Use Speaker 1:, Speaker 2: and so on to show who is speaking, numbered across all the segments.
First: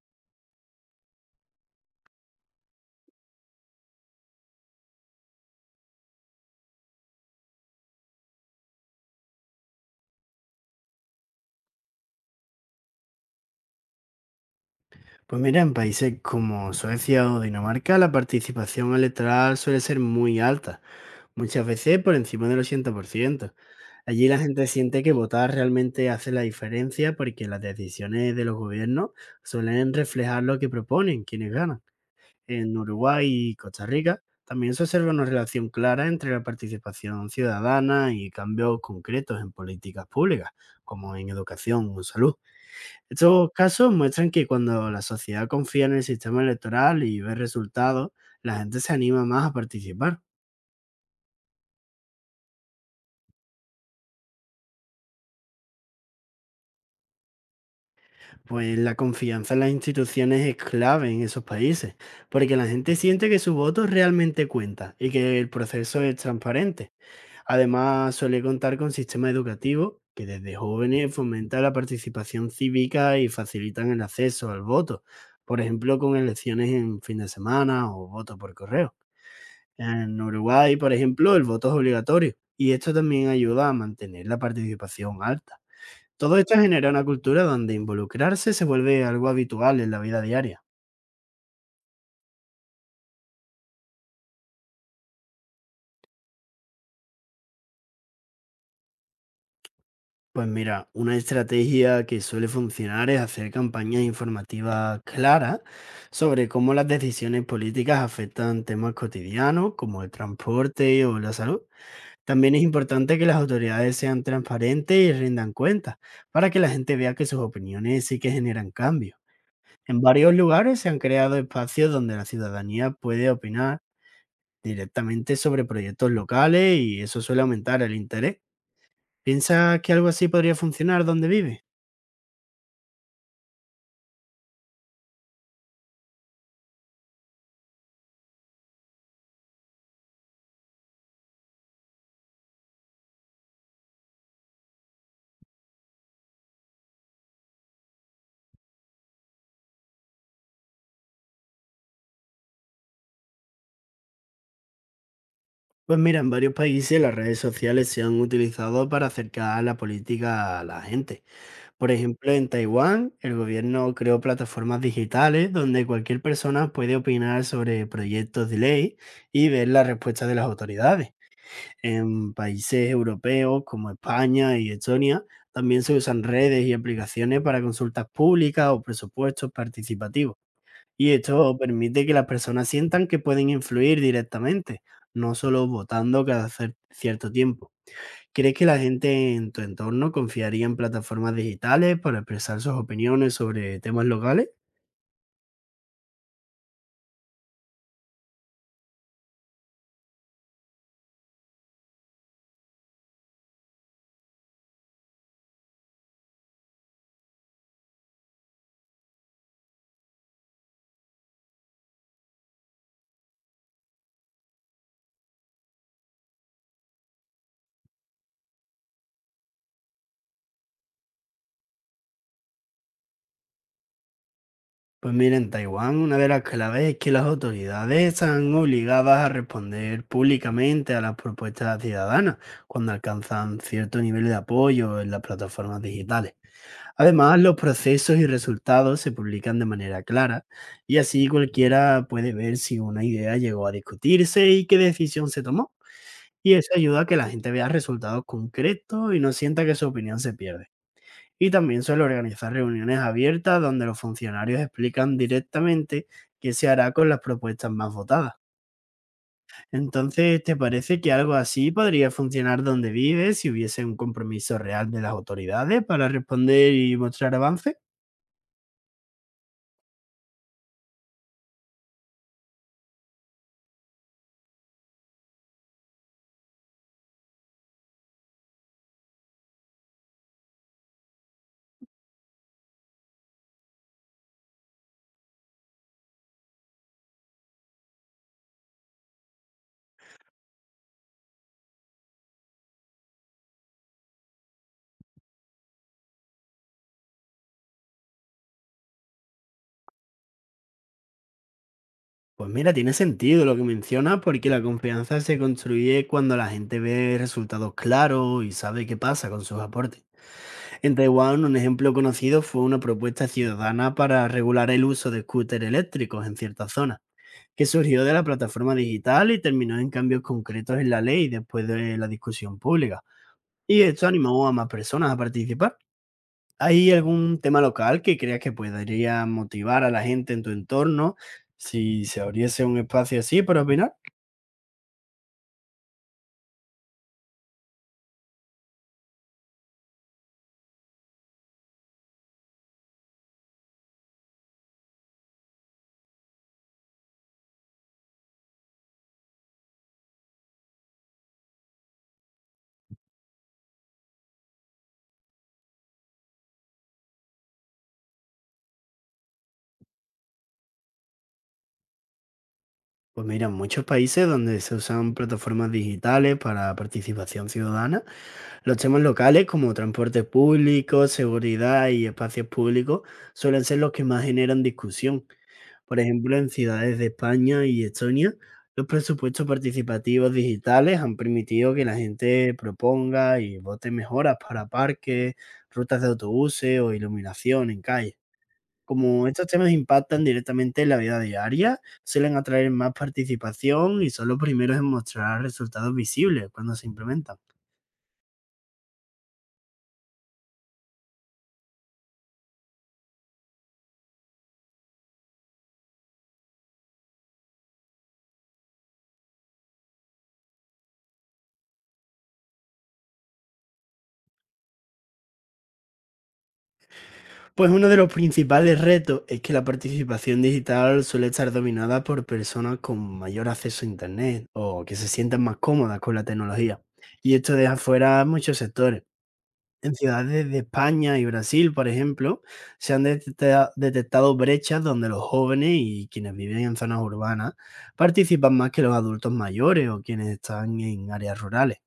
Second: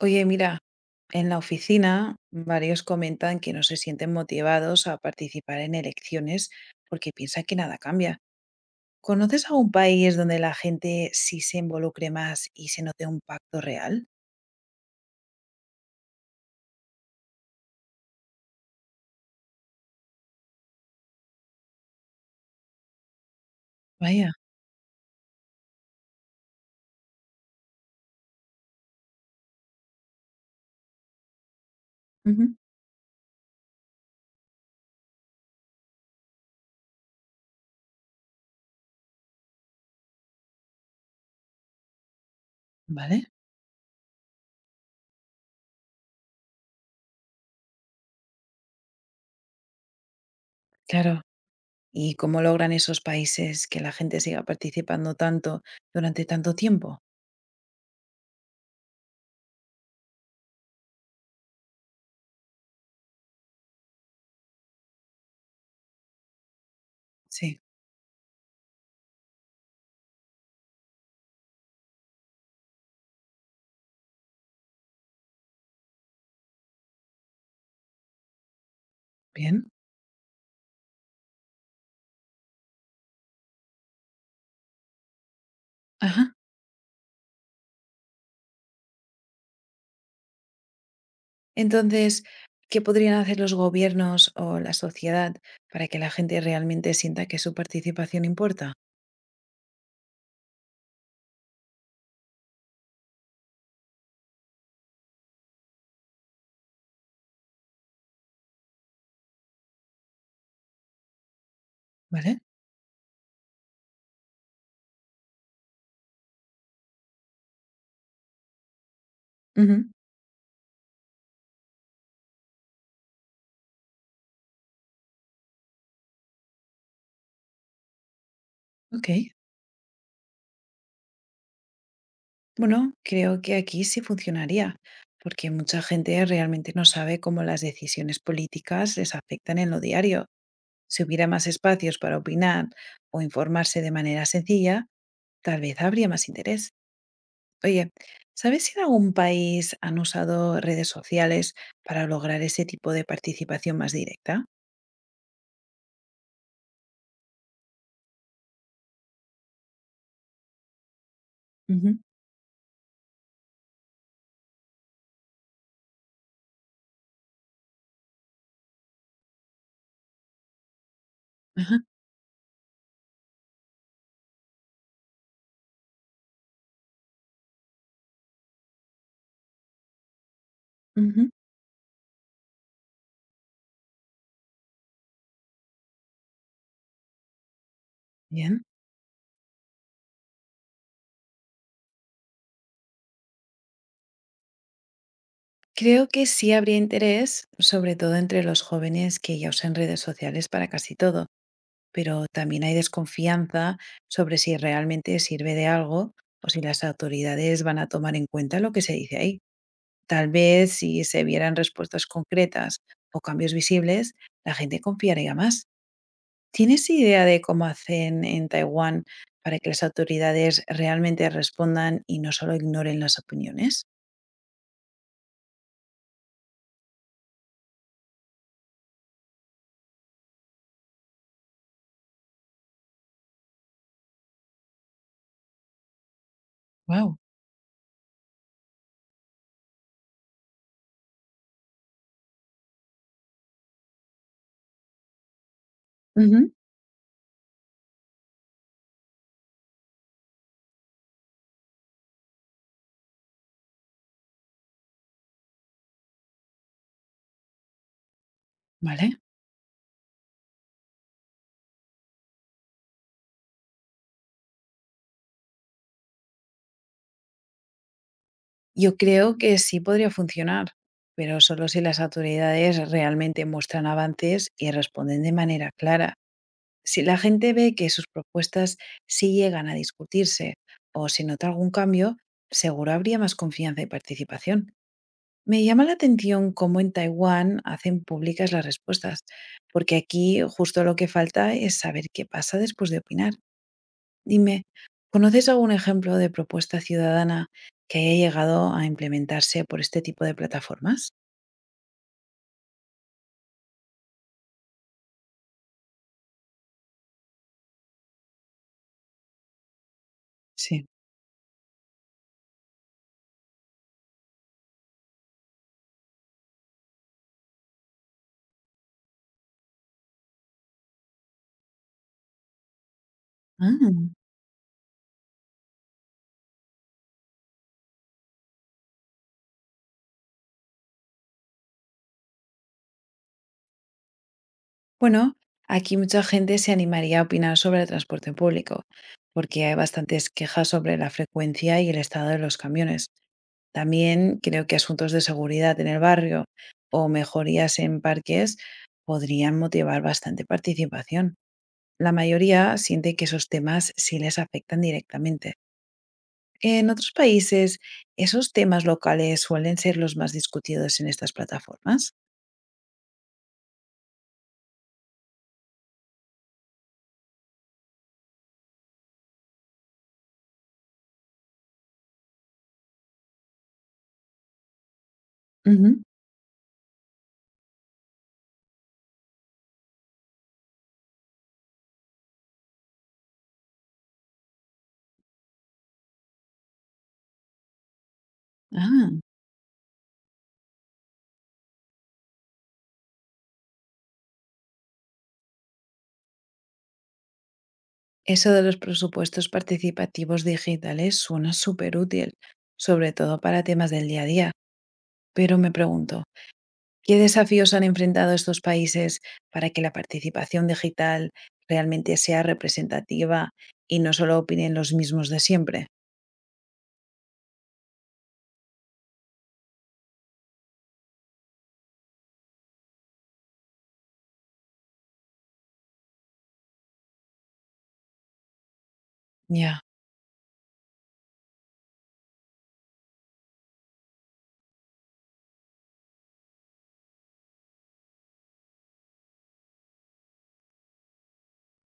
Speaker 1: Oye, mira, en la oficina varios comentan que no se sienten motivados a participar en elecciones porque piensan que nada cambia. ¿Conoces algún país donde la gente sí se involucre más y se note un pacto real?
Speaker 2: Pues mira, en países como Suecia o Dinamarca, la participación electoral suele ser muy alta, muchas veces por encima del 80%. Allí
Speaker 1: Vaya.
Speaker 2: la gente siente que votar realmente hace la diferencia porque las decisiones de los gobiernos suelen reflejar lo que proponen quienes ganan.
Speaker 1: Ujú.
Speaker 2: En Uruguay y Costa Rica también se observa una relación clara entre la participación ciudadana y cambios concretos en políticas públicas, como en educación o salud.
Speaker 1: Vale,
Speaker 2: Estos casos muestran que cuando la sociedad confía en el sistema electoral y ve resultados, la gente se anima más a participar.
Speaker 1: claro. ¿Y cómo logran esos países que la gente siga participando tanto durante tanto tiempo?
Speaker 2: Pues la confianza en las instituciones es clave en esos países, porque la gente siente que su voto realmente cuenta y que el proceso es transparente.
Speaker 1: Sí,
Speaker 2: Además, suele contar con sistemas educativos que desde jóvenes fomentan la participación cívica y facilitan el acceso al voto, por ejemplo, con elecciones en fin de semana o voto por correo.
Speaker 1: bien.
Speaker 2: En Uruguay, por ejemplo, el voto es obligatorio y esto también ayuda a mantener la participación alta.
Speaker 1: Ajá.
Speaker 2: Todo esto genera una cultura donde involucrarse se vuelve algo habitual en la vida diaria.
Speaker 1: Entonces, ¿qué podrían hacer los gobiernos o la sociedad para que la gente realmente sienta que su participación importa?
Speaker 2: Pues mira, una estrategia que suele funcionar es hacer campañas informativas claras sobre cómo las decisiones políticas afectan temas cotidianos como el transporte o la salud.
Speaker 1: ¿Vale?
Speaker 2: También es importante que las autoridades sean transparentes y rindan cuentas para que la gente vea que sus opiniones sí que generan cambio.
Speaker 1: Ujú,
Speaker 2: En varios lugares se han creado espacios donde la ciudadanía puede opinar directamente sobre proyectos locales y eso suele aumentar el interés.
Speaker 1: ok.
Speaker 2: ¿Piensas que algo así podría funcionar donde vives?
Speaker 1: Bueno, creo que aquí sí funcionaría, porque mucha gente realmente no sabe cómo las decisiones políticas les afectan en lo diario. Si hubiera más espacios para opinar o informarse de manera sencilla, tal vez habría más interés. Oye, ¿sabes si en algún país han usado redes sociales para lograr ese tipo de participación más directa?
Speaker 2: Pues mira, en varios países las redes sociales se han utilizado para acercar la política a la gente. Por
Speaker 1: Ujú,
Speaker 2: ejemplo, en Taiwán, el gobierno creó plataformas digitales donde cualquier persona puede opinar sobre proyectos de ley y ver las respuestas de las autoridades.
Speaker 1: ajá,
Speaker 2: En países europeos como España y Estonia también se usan redes y aplicaciones para consultas públicas o presupuestos participativos. Y
Speaker 1: ujú,
Speaker 2: esto permite que las personas sientan que pueden influir directamente, no solo votando cada cierto tiempo. ¿Crees
Speaker 1: bien.
Speaker 2: que la gente en tu entorno confiaría en plataformas digitales para expresar sus opiniones sobre temas locales?
Speaker 1: Creo que sí habría interés, sobre todo entre los jóvenes que ya usan redes sociales para casi todo, pero también hay desconfianza sobre si realmente sirve de algo o si las autoridades van a tomar en cuenta lo que se dice ahí. Tal vez si se vieran respuestas concretas o cambios visibles, la gente confiaría más. ¿Tienes idea de cómo hacen en Taiwán para que las autoridades realmente respondan y no solo ignoren las opiniones?
Speaker 2: Pues mira, en Taiwán una de las claves es que las autoridades están obligadas a responder públicamente a las propuestas ciudadanas cuando alcanzan cierto nivel de apoyo en las plataformas digitales.
Speaker 1: Wow,
Speaker 2: Además, los procesos y resultados se publican de manera clara y así cualquiera puede ver si una idea llegó a discutirse y qué decisión se tomó. Y eso ayuda a que la gente vea resultados concretos y no sienta que su opinión se pierda, y también suele organizar reuniones abiertas donde los funcionarios explican directamente qué se hará con las propuestas más votadas.
Speaker 1: vale.
Speaker 2: Entonces, ¿te parece que algo así podría funcionar donde vives si hubiese un compromiso real de las autoridades para responder y mostrar avances?
Speaker 1: Yo creo que sí podría funcionar, pero solo si las autoridades realmente muestran avances y responden de manera clara. Si la gente ve que sus propuestas sí llegan a discutirse o se nota algún cambio, seguro habría más confianza y participación. Me llama la atención cómo en Taiwán hacen públicas las respuestas, porque aquí justo lo que falta es saber qué pasa después de opinar. Dime, ¿conoces algún ejemplo de propuesta ciudadana que haya llegado a implementarse por este tipo de plataformas?
Speaker 2: Pues mira, tiene sentido lo que mencionas porque la confianza se construye cuando la gente ve resultados claros y sabe qué pasa con sus aportes.
Speaker 1: Sí.
Speaker 2: En Taiwán, un ejemplo conocido fue una propuesta ciudadana para regular el uso de scooters eléctricos en ciertas zonas, que surgió de la plataforma digital y terminó en cambios concretos en la ley después de la discusión pública. Y
Speaker 1: Ah.
Speaker 2: esto animó a más personas a participar. ¿Hay algún tema local que creas que podría motivar a la gente en tu entorno si se abriese un espacio así para opinar?
Speaker 1: Bueno, aquí mucha gente se animaría a opinar sobre el transporte público, porque hay bastantes quejas sobre la frecuencia y el estado de los camiones. También creo que asuntos de seguridad en el barrio o mejorías en parques podrían motivar bastante participación. La mayoría siente que esos temas sí les afectan directamente. En otros países, esos temas locales suelen ser los más discutidos en estas plataformas.
Speaker 2: Pues mira, en muchos países donde se usan plataformas digitales para participación ciudadana, los temas locales como transporte público, seguridad y espacios públicos suelen ser los que más generan discusión. Por
Speaker 1: Ujú.
Speaker 2: ejemplo, en ciudades de España y Estonia, los presupuestos participativos digitales han permitido que la gente proponga y vote mejoras para parques, rutas de autobuses o iluminación en calles.
Speaker 1: Ah.
Speaker 2: Como estos temas impactan directamente en la vida diaria, suelen atraer más participación y son los primeros en mostrar resultados visibles cuando se implementan.
Speaker 1: Eso de los presupuestos participativos digitales suena súper útil, sobre todo para temas del día a día. Pero me pregunto, ¿qué desafíos han enfrentado estos países para que la participación digital realmente sea representativa y no solo opinen los mismos de siempre?
Speaker 2: Pues uno de los principales retos es que la participación digital suele estar dominada por personas con mayor acceso a Internet o que se sientan más cómodas con la tecnología. Y esto deja fuera a muchos sectores.
Speaker 1: Ya,
Speaker 2: En ciudades de España y Brasil, por ejemplo, se han detectado brechas donde los jóvenes y quienes viven en zonas urbanas participan más que los adultos mayores o quienes están en áreas rurales.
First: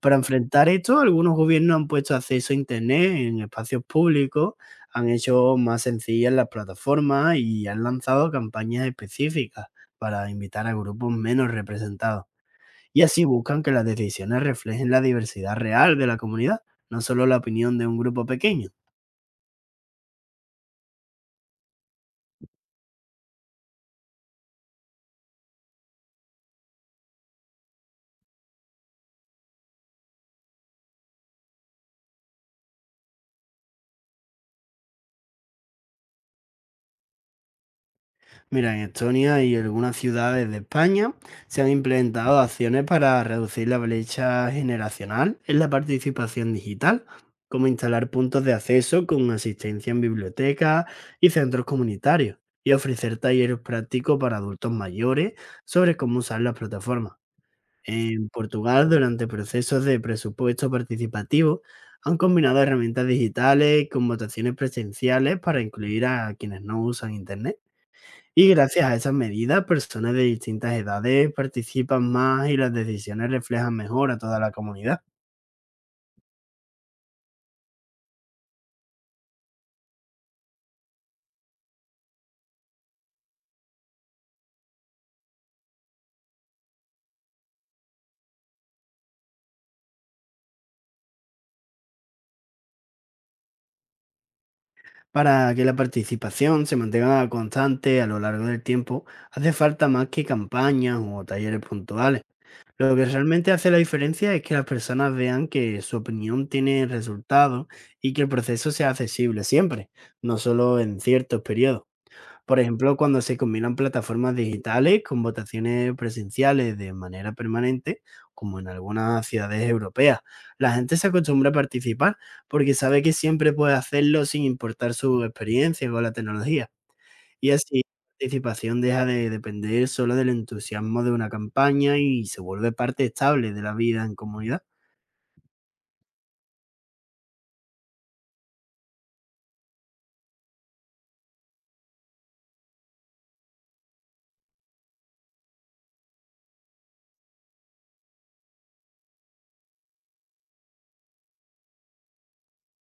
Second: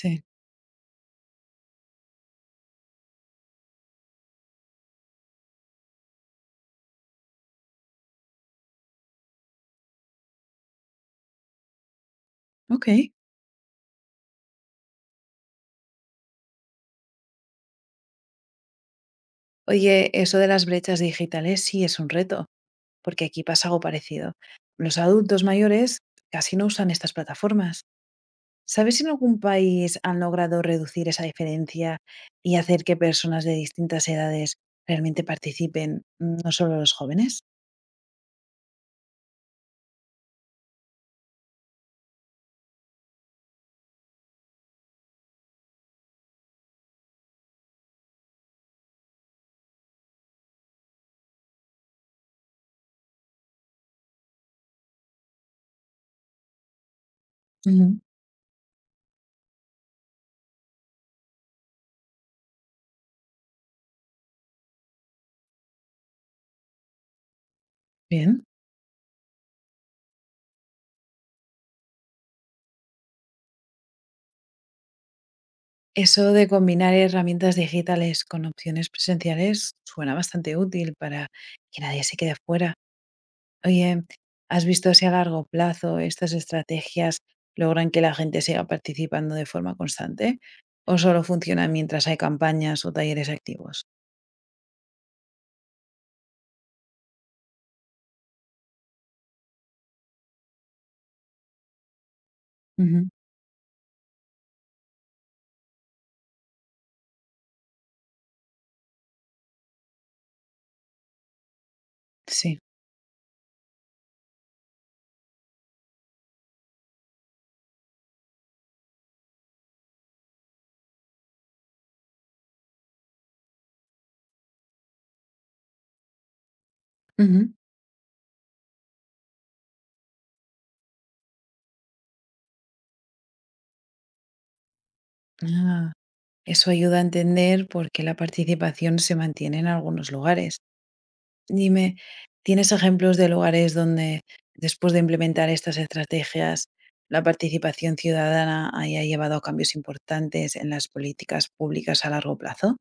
Speaker 2: Para enfrentar esto, algunos gobiernos han puesto acceso a Internet en espacios públicos, han hecho más sencillas las plataformas y han lanzado campañas específicas para invitar a grupos menos representados.
Speaker 1: Ok.
Speaker 2: Y así buscan que las decisiones reflejen la diversidad real de la comunidad, no solo la opinión de un grupo pequeño.
Speaker 1: Oye, eso de las brechas digitales sí es un reto, porque aquí pasa algo parecido. Los adultos mayores casi no usan estas plataformas. ¿Sabes si en algún país han logrado reducir esa diferencia y hacer que personas de distintas edades realmente participen, no solo los jóvenes?
Speaker 2: Mira, en Estonia y algunas ciudades de España se han implementado acciones para reducir la brecha generacional en la participación digital, como instalar puntos de acceso con asistencia en bibliotecas y centros comunitarios, y ofrecer talleres prácticos para adultos mayores sobre cómo usar las plataformas.
Speaker 1: Ujú,
Speaker 2: En Portugal, durante procesos de presupuesto participativo, han combinado herramientas digitales con votaciones presenciales para incluir a quienes no usan Internet.
Speaker 1: bien.
Speaker 2: Y gracias a esas medidas, personas de distintas edades participan más y las decisiones reflejan mejor a toda la comunidad.
Speaker 1: Eso de combinar herramientas digitales con opciones presenciales suena bastante útil para que nadie se quede fuera. Oye, ¿has visto si a largo plazo estas estrategias logran que la gente siga participando de forma constante? ¿O solo funciona mientras hay campañas o talleres activos?
Speaker 2: Para que la participación se mantenga constante a lo largo del tiempo, hace falta más que campañas o talleres puntuales. Lo que
Speaker 1: Ujú,
Speaker 2: realmente hace la diferencia es que las personas vean que su opinión tiene resultados y que el proceso sea accesible siempre, no solo en ciertos periodos.
Speaker 1: sí.
Speaker 2: Por ejemplo, cuando se combinan plataformas digitales con votaciones presenciales de manera permanente, como en algunas ciudades europeas, la gente se acostumbra a participar porque sabe que siempre puede hacerlo sin importar su experiencia con la tecnología. Y
Speaker 1: Ujú.
Speaker 2: así la participación deja de depender solo del entusiasmo de una campaña y se vuelve parte estable de la vida en comunidad.
Speaker 1: Ah, eso ayuda a entender por qué la participación se mantiene en algunos lugares. Dime, ¿tienes ejemplos de lugares donde después de implementar estas estrategias, la participación ciudadana haya llevado a cambios importantes en las políticas públicas a largo plazo?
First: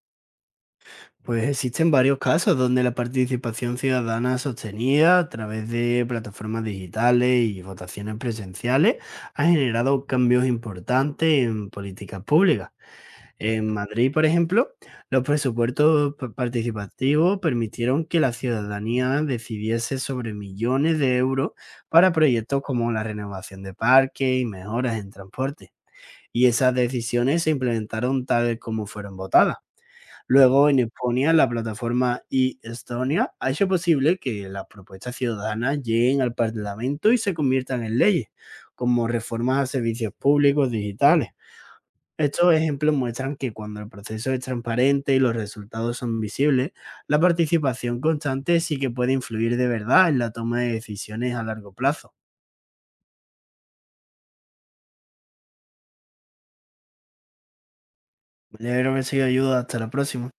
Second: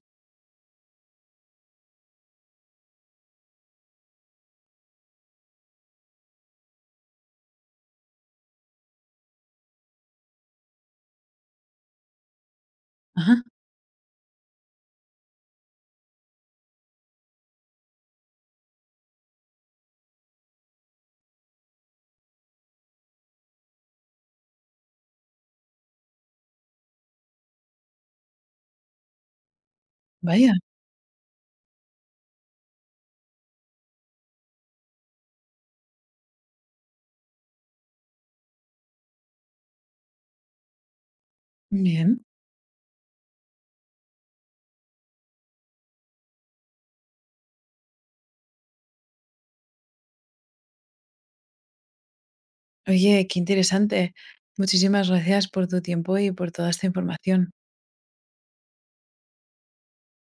Speaker 2: Pues existen varios casos donde la participación ciudadana sostenida a través de plataformas digitales y votaciones presenciales ha generado cambios importantes en políticas públicas.
Speaker 1: Ajá,
Speaker 2: En Madrid, por ejemplo, los presupuestos participativos permitieron que la ciudadanía decidiese sobre millones de euros para proyectos como la renovación de parques y mejoras en transporte. Y esas decisiones se implementaron tal como fueron votadas.
Speaker 1: vaya,
Speaker 2: Luego, en Eponia, la plataforma y Estonia ha hecho posible que las propuestas ciudadanas lleguen al Parlamento y se conviertan en leyes, como reformas a servicios públicos digitales.
Speaker 1: bien.
Speaker 2: Estos ejemplos muestran que cuando el proceso es transparente y los resultados son visibles, la participación constante sí que puede influir de verdad en la toma de decisiones a largo plazo.
Speaker 1: Oye, qué interesante. Muchísimas gracias por tu tiempo y por toda esta información.
Speaker 2: Me alegro que sido ayuda. Hasta la próxima.